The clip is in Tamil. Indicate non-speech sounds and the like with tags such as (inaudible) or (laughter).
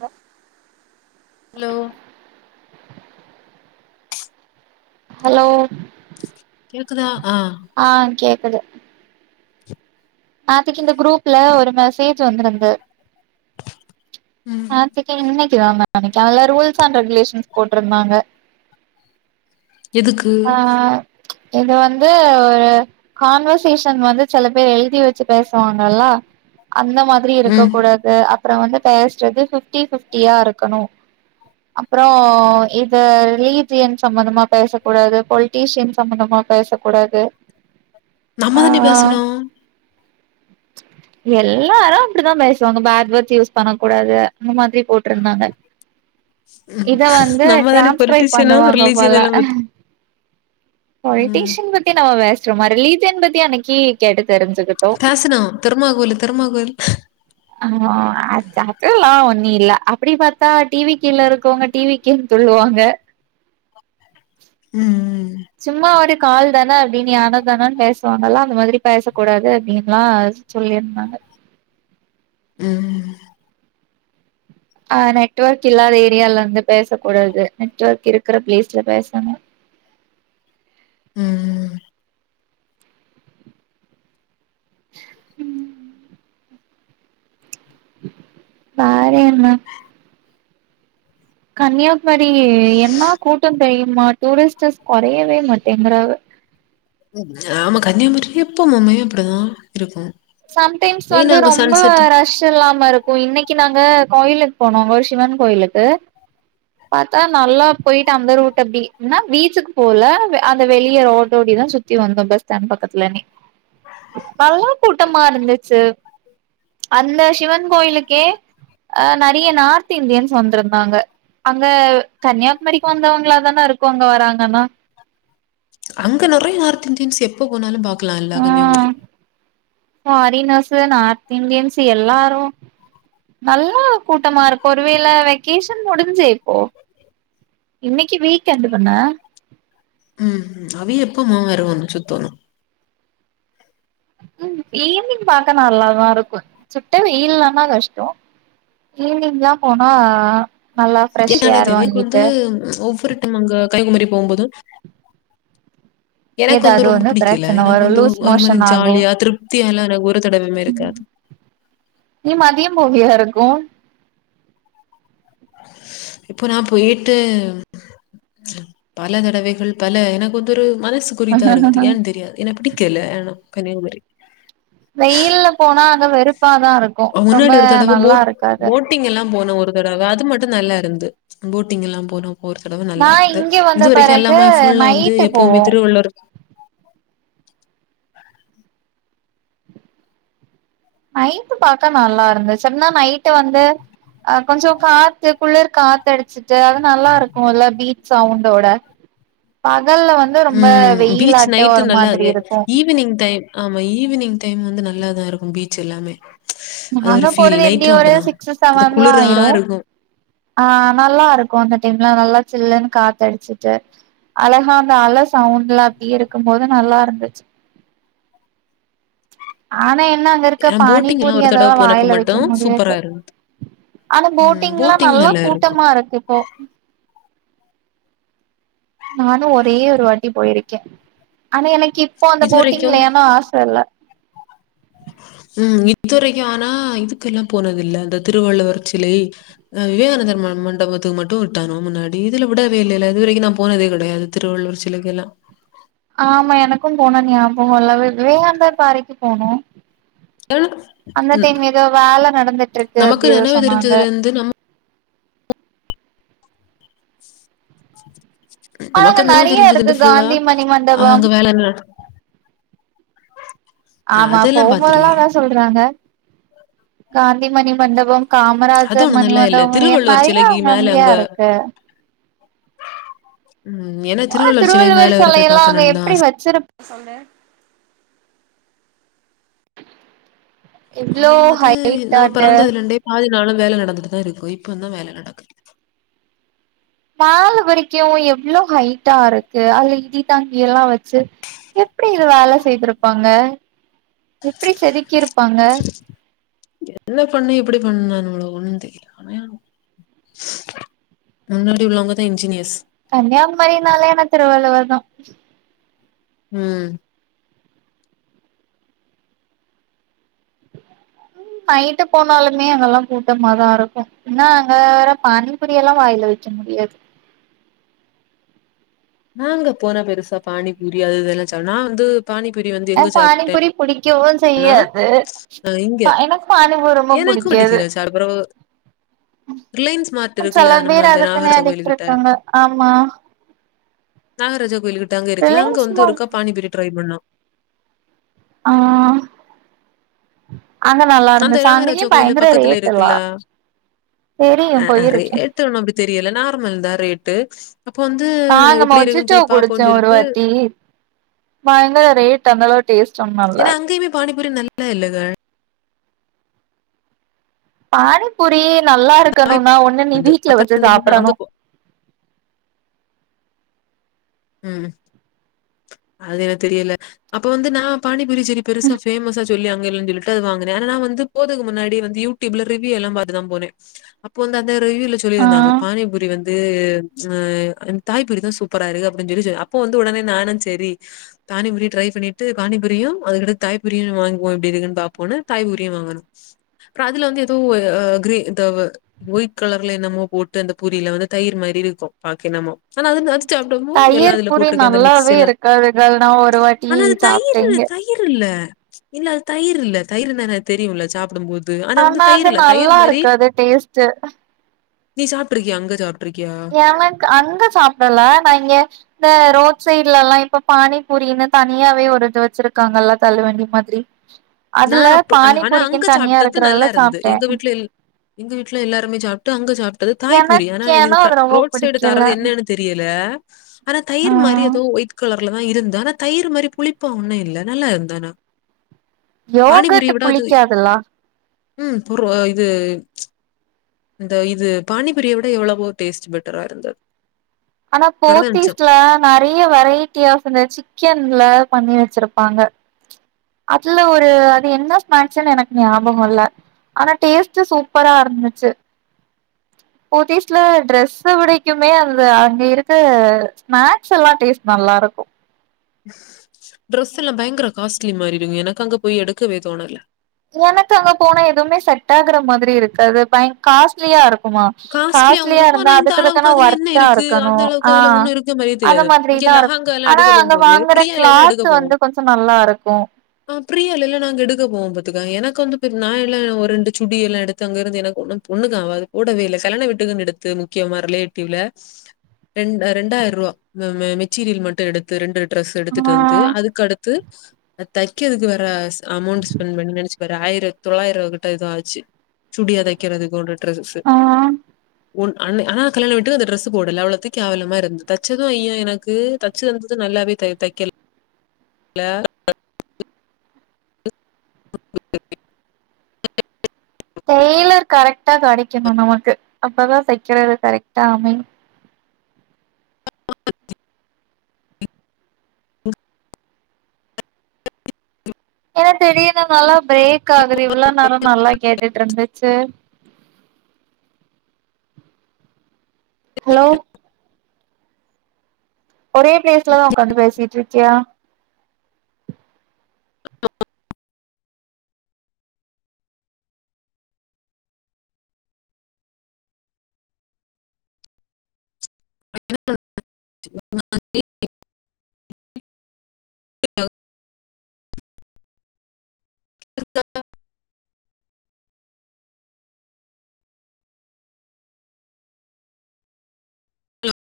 ஹ ஹலோ ஹலோ கேக்குதா ஆஹ் ஆஹ் கேக்குது நேத்துக்கு இந்த குரூப்ல ஒரு மெசேஜ் வந்திருந்தது ம் இன்னைக்குதான் நினைக்கேன் அதல்ல ரூல்ஸ் அண்ட் ரெகுலேஷன்ஸ் போட்டிருந்தாங்க எதுக்கு ஆ இது வந்து ஒரு கான்வர்சேஷன் வந்து சில பேர் எழுதி வச்சு பேசுவாங்கல்ல அந்த மாதிரி இருக்க ம் கூடாது அப்புறோ வந்து பேசுறது ஃபிப்டி ஃபிப்டியா இருக்கணு அப்றோ இத ரிலீஜியன் சம்பந்தமா பேசக்கூடாது பொலிட்டிஷியன் சம்பந்தமா பேசக் கூடாது நம்ம தான்டி பேசணு எல்லாரு அப்டிதா பேசுவாங்க பேட்வேட்ஸ் யூஸ் பண்ணக் கூடாது அந்த மாதிரி போட்டு இருந்தாங்க உம் நம்ம தான பொலிட்டிஷியனோ பண்ணுவாங்க ரிலிஜியன் எல்லா ம் பொலிட்டிஷியன் பத்தி நம்ம பேஸ சும்மா ரிலீஜ்ஷியன் பத்தி அன்னைக்கு கேட்டது தெரிஞ்சுக்கிட்டோ பேசணு தெர்மாகோலு தெர்மாகோல் ஆ அது அதெல்லா ஒன்னு இல்ல அப்டி பாத்தா டி வி கேல இருக்கவங்க டி வி கே ன்னு சொல்லுவாங்க உம் உம் சும்மா ஒரு கால் தான அப்டின்னு ஏனோ தானேனு பேசுவாங்கல்லா அந்த மாதிரில்லா பேசக்கூடாது அப்டின்ல்லா சொல்லியிருந்தாங்க உம் ஆ நெட்வொர்க் இல்லாத ஏரியால இருந்து பேசக்க கூடாது நெட்வொர்க் இருக்கற பிளேஸ்ல பேசணு உம் உம் உம் வேற என்னா கன்னியா குமரி என்னா கூட்டம் தெரியுமா டூரிஸ்டர்ஸ் கொறயவே மாட்டேங்கறது அப்ப மம்மையு அப்டி தா இருக்கு சம்டைம்ஸ் மெயினா வந்து அங்க ரொம்ப சன்செட் ரஷ் இல்லாம இருக்கு இன்னைக்கு நாங்க அங்க கோயிலுக்கு போனங்க சிவன் கோயிலுக்கு பாத்தா நல்லா போயிட்டு அந்த ரூட்டு அப்டி ன்னா பீச்சுக்கு போல அந்த வெளிய ரோட்டடிதா சுத்தி வந்தோ பஸ் ஸ்டாண்ட் பக்கத்துலேனே நல்லா கூட்டமா இருந்துச்சு அந்த சிவன் கோயிலுக்கே அ நெறய நார்த் இந்தியன்ஸ் வந்திருந்தாங்க அங்க கன்னியாகுமரிக்கு வந்தவங்களாதானே இருக்கு அங்க வராங்கன்னா அங்க நெறைய நார்த் இந்தியன்ஸ் எப்ப போனாலு பா க்கல்லா எல்லா கன்னியாகுமாரி ஃபாரினர்ஸு நார்த் இந்தியன்ஸு எல்லாரு நல்லா கூட்டமா இருக்கு ஒரு வேல வெக்கேஷன் முடுஞ்சு இப்போ இன்னைக்கு வீக்கெண்ட்டு பண்ண உம் அவே எப்பம வரவன்னு சுத்தணு உம் ஈவினிங் பாக்க நல்லாதா இருக்கு சுட்ட வெயில் இல்லன்னா கஷ்டோ ஈவினிங் தா போனா நல்லா ஃப்ரெஷ் என்னானே ஏர் தெரிய வந்து வாங்கிட்டு ஒவ்வொரு டைம் அங்க கைக்குமரி போம்போது எனக்கு ஏதாவது வந்து ரொம்ப ஒண்ணு புடிக்குல பிரச்சன எனக்கு வரு வந்து லூஸ் ஒரு மாதிரி மோஷன் ஆகு ஜாலியா திருப்தியா எல்லா எனக்கு தடவையுமே இருக்காது நீ மதியம் போவியா இருக்கு இப்போ நான் போயிட்டு பல தடவைகள் பல எனக்கு வந்து ஒரு மனசு குறிதா இருக்குது ஏ தெரியாது என்ன பிடிக்கல ஏனா கன்னியாகுமரி வெயில்ல போனா அங்க வெறுப்ப சுமாரா தான் இருக்கும் ரொம்ப முன்னாடி ஒரு தடவ நல்லா போட் இருக்காது போட்டிங் எல்லாம் போனோம் ஒரு அது மட்டும் நல்லா இருந்து போட்டிங் எல்லாம் போனோம் ஒரு தடவை நா நல்லா இங்க வந்த இது வரைக்கும் பெறகு எல்லாமே ஃபுல்ல வந்து நைட்டு எப்பவுமே போவோ திருவள்ளுவர் நைட் பாக்க நல்லா இருந்து சரினா நைட் வந்து அஹ் கொஞ்சம் காத்து குளிர் காத்து அடிச்சுட்டு அது நல்லா இருக்கும் இல்ல பீச் சவுண்டோட பகல்ல வந்து ரொம்ப உம் பீச் வெயிலாட்ட நைட்டு ஒரு நல்லா மாதிரி இருக்கு ஈவினிங் டைம் ஆமா ஈவினிங் டைம் வந்து நல்ல நல்லாதான் இருக்கும் பீச் எல்லாமே அது நாங்க ஒரு ஃபீல். போறது நைட்டும் எப்டியும் ஒரு அப்படிதான். சிக்ஸ் இந்த செவன்லாம் குளிரா ஆயிரும் இருக்கும். ஆஹ் நல்லா இருக்கும் அந்த டைம்ல நல்லா சில்லுன்னு காத்தடிச்சுட்டு அழகா அந்த அலை சவுண்ட்ல அப்ப்டடியே இருக்கும்போது நல்லா இருந்துச்சு ஆன என் ன அங்க இருக்க நான் போட்டிங்லாம் பானிபூரி ஒரு தடவ அதெல்லாம் போனப்ப வாயில வைக்க மட்டும் முடியாது சூப்பரா இருந்தது. ஆன போட்டிங் எல்லாம் நல்லா கூட்டமா இருக்கு இப்போ நானும் ஒரே ஒரு வாட்டி போயிருக்கேன் ஆனா எனக் இப்போ அந்த இதுவரைக்கும் போட்டிங்லையானா ஆச இல்ல உஹம் இதுவரைக்கும் ஆனா இதுக்க எல்லாம் போனத இல்லை இந்த திருவள்ளுவர் சிலை விவேகானந்தர் மண்டபத்துக்கு மட்டும் விட்டனும் முன்னாடி இதுல விடவே இல்ல இதுவரைக்கும் நான் போனதே கிடையாது திருவள்ளுவர் சிலைக்கு எல்லாம் ஆமா எனக்கும் போனும் ஞாபகம்ல்ல விவேகாந்தா பாறைக்கு போனோம் அந்த ம். டைம் ஏதோ வேல நடந்துட்டுருக்கு நமக்கு அப்புடி ஏதோ நினைவு சொன்னாங்க தெரிஞ்சதுலேருந்து நம்ம (inaudible) ஆங்க நமக்கு என்ன நிறைய தெரிஞ்சது இருக்கு வந்து ஃபுல்லா காந்தி மணி அஹ் மண்டபம் அங்க வேலை நட- ஆஹ் ஆமா அதெல்லாம் பாத்துருக்கேன் போகும்போதெல்லாம்த சொல்றாங்க காந்திமணி மண்டபம் அது காமராஜர் ஒண்ணும் நல்லா இல்ல மணிமண்டபம் திருவள்ளுவர் நெறையா சிலைக்கு அங்கங்க மேல அங்கங்கயா அங்க இருக்கு ம் ஏன்னா ஆனா திருவள்ளூர்ச்சிலை மேல வேற போய் பாக்கணும்னு தான் ஆச சொல்லு இவ்ளோ ஆனா அது நம்ம ஹைட்டாட்டு பொறந்ததுல இருந்தே பாதி னாலும் வேலை நடந்துட்டுதான் இருக்கும் இப்பந்தான் வேலை நடக்குது மாலை பறிக்கவும் எவ்வளவு ஹைட்டா இருக்கு அது இடி தாங்கி எல்லாம் வச்சு எப்படி இது வேலை செய்திருப்பாங்க எப்டி செதுக்கிருப்பாங்க என்ன பண்ணனும் எப்படி பண்ணனும் நம்ம (unintelligible) முன்னாடி உள்ளவங்கதா இன்ஜினியர்ஸ் கன்னியாகுமரினாலே என்ன திருவள்ளுவர்தா ம் நைட்டு போனாலுமே அங்கெல்லா கூட்டமாதா இருக்கு என்னா அங்க வேற பானிபுரியல்லா வாயில வக்க முடியாது நாங்க போனா பெருசா பானிபூரி அது இதெல்லா சாப் நா வந்து பானிபூரி வந்து எங்க எனக்கு சாப்பிட்டே பானிபூரி புடிக்கவு இன்னா செய்யாது இங்க எனக்கு பானிபூரி ரொம்ப எனக்கு படிக்க புடிக்காது (unintelligible) ரிலன்ஸ் மார்ட் இருக்குல்ல சில நம்ம பேர் அ அதுக்குன்னே நாகராஜா அடிக்ட் கோயிலுகிட்ட இருக்காங்க ஆமா நாகராஜா கோயிலுகிட்ட ரிலையன்ஸ் அங்க மால் இருக்க பானிபூரி ட்ரை பண்ணலா ஆ அங்க நல்லா அந்த இருந்துச்சு அங்கயு நாகராஜா கோயிலு பயங்கர பக்கத்துல ரேட் எல்லா இருக்குல்ல தெரியு அ அ போயிருக்கே ரேட்டு ஒன்னு அப்பிடி தெரியல நார்மல்தா ரேட்டு அப்ப வந்து நா இந்த எப்படி இருக்குன்னு மொஜிட்டோ சொல்லி குடிச்சோ பாப்போம்ன்னு ஒரு சொல்லிட்டு வாட்டி பயங்கர ரேட் அந்தளவு டேஸ்ட் ஒன்னு இல்ல இல்ல இல்ல க பானிபூரி நல்லா நான் இருக்கணுனா ஒன்னு நீ வீட்ல அப்ப வச்சு வந்து முன்ன அங்க சாப்பிடனு போ ம் அது என்ன தெரியல அப்ப வந்து நா பானி பூரி செரி பெருசா ஃபேமஸ் ஆச் தோழி அங்க இல்லனு சொல்லிட்டு அது வாங்னே ஆனா நா வந்து போதுக்கு முன்னாடியே வந்து யூடியுப்ல ரிவியூ எல்லா பாத்துதா போனே இப்ப வந்து அ த ரிவியூல சொல்லிருந்தாங்க ஆ பானிப்பூரி வந் து அ தாய்பூரிதா சூப்பரா இருக்கு தா சொல்லிசோ அப்ப வந்து உடனே நானு சேரி தானிப்பூரி ட்ரை பண்ணிட்டு பானிப்பூரியு அதுகூட தாய்பூரியு வாங்குகோம் எப்பிடி இருக்குனு பாப்போன்னு தாய்பூரியு அப்புறோ அதுல வந்து எதோ கிரேதவ ஒய்ட் கலர்ல என்னமோ போட்டு அந்த பூரில வந்து தயிர் மாரி இருக்கு பாக்க என்னமோ ஆனா அது நா சாப் தயிர் பூரி நல்லாவே இருக்காதுகள் நா ஒரு வாட்டி ஆனா அது சாப்ட்டே தயிரு இங்க தயிர் இல்ல. இல்ல அது தயிர் இல்ல தயிர் இருந்தா தெரியுல்ல சாப்பிடும் போது ஆனா அது நல்லா இருக்காது டேஸ்ட்டு நீ சாப்ட்டு இருக்கியா அங்க சாப் எனக்கு அங்க சாப்பிடல நா இங்க இந்த ரோட் சைட்ல எல்லா இப்ப பானிபூரினு தனியாவே ஒருது வச்சிருக்காங்கல்லா தள்ளு வண்டி மாதிரி நா அதுல அப்பு ஆனா அங்க பானிபூரிக்குன்னு தனியா சாப்ட்டது நல்லா இருக்கறதுல இருந்து சாப்ட்டே எங்க வீட்ல எங்க வீட்ல எல்லாருமே சாப்ட்டு அங்க சாப் ட்டது தாய்பூரி ஆனா இது எனக்கேனோ க அது ரொம்ப ரோட் சைடு புடிக்கல தரது என்னென்னு தெரில ஆனா தயிர் மாரி ம் எதோ ஒயிட் கலர் ப்புலதா இருந்தா ஆனா தயிர் மாரி புளிப்பா ஒன்னு இல்ல நல்லா இருந்தான்னா யோகட் பானிப்பூரிய விட அது புளிக்காதுல்ல ம் ஒரு இது இந்த இது பானிபூரிய விட எவ்வளவோ டேஸ்ட் பெட்டரா இருந்தது ஆனா பரதமிச்சம். போத்தீஸ்ல நெறயா வெரைட்டியா இந்த சிக்கன்ல பண்ணி வச்சிருப்பாங்க அதுல ஒரு அது என்ன ஸ்நாக்ஸ்ன்னு எனக்கு ஞாபகோ இல்ல ஆனா டேஸ்ட்டு சூப்பரா இருந்துச்சு போத்தீஸ்ல ட்ரெஸ் விடைக்குமே அந்த அங்க இருக்க ஸ்நாக்ஸ் எல்லா டேஸ்ட் நல்லா இருக்கு ட்ரெஸ் எல்லா பயங்கர காஸ்ட்லி மாதிரி இருங்க எனக்கு அங்க போய் எடுக்கவே தோணல எனக்கு அங்க போனா எதுவுமே செட் ஆகுற மாதிரி இருக்காது காஸ்லியா இருக்கு ஆமா காஸ்ட்லியாவும் காஸ்லியா இருக்கும். இருந்தா ஆனா இந்த அளவுக்கு அதுக்குக்கான அதுல என்ன ஒர்தா இருக்கு? இருக்கணு அந்த ஆ அளவுக்கு அதுல ஒண்ணும் இருக்க மாரியே அந்த தெரியாது. மாதிரி இங்க தா இரு லெஹங்கா எல்லாம் ஆனா எடுக்க அங்க போம்போது, வாங்குற பிரியால எல்லாம் எடுக்க கிளாத் வந்து கொஞ்சோ நல்லா இருக்கு பிரியாலல நாங்க எடுக்க போகும் பாத்துக்க எனக்கு வந்து நா எல்லா ஒரு ரெண்டு சுடி எல்லா எடுத்து அங்க இருந்து எனக்கு ஒன்னுக்கு ஆவாது அது போடவே இல்ல செலன வீட்டுக்குனு எடுத்து முக்கியமா ரிலேட்டிவ்ல ரெ ரெண்டாயிரம் ரூபா மெட்டீரியல் மட்டும் எடுத்து ரெண்டு ட்ரெஸ் எடுத்துட்டு ஆ வந்து அதுக்கடுத்து தக்கறுக்கு வேற அமௌண்ட் ஸ்பெண்ட் பண்ணி நெனச்சு பாரு ஆயிர தொள்ளாயிர கிட்ட இது ஆச்சு சுடியா தக்குறதுக்கு டிரஸ்சு ஆ உன் ஆனா கல்யாண வீட்டுக்கு அந்த டிரெஸ் போடல அவளத்துக்கு கேவலமா இருந்து தச்சது ஐயா எனக்கு தச்சது தந்தது நல்லாவே தக்கல இல (unintelligible) டெய்லர் கரெக்டா அடிக்கணு நமக்கு அப்பதா தக்கிறது கரெக்டா அமையு அ (unintelligible) ஏனா தெரியது நல்லா பிரேக்கா து இவ்ள நேரோ நல்லா கேட்டுட்டு இருந்துச்சு ஹலோ ஒரே பிளேஸ்லதா ஒக்காந்து பேசிட்டு இருக்கியா அ (unintelligible) இருக்க ஹலோ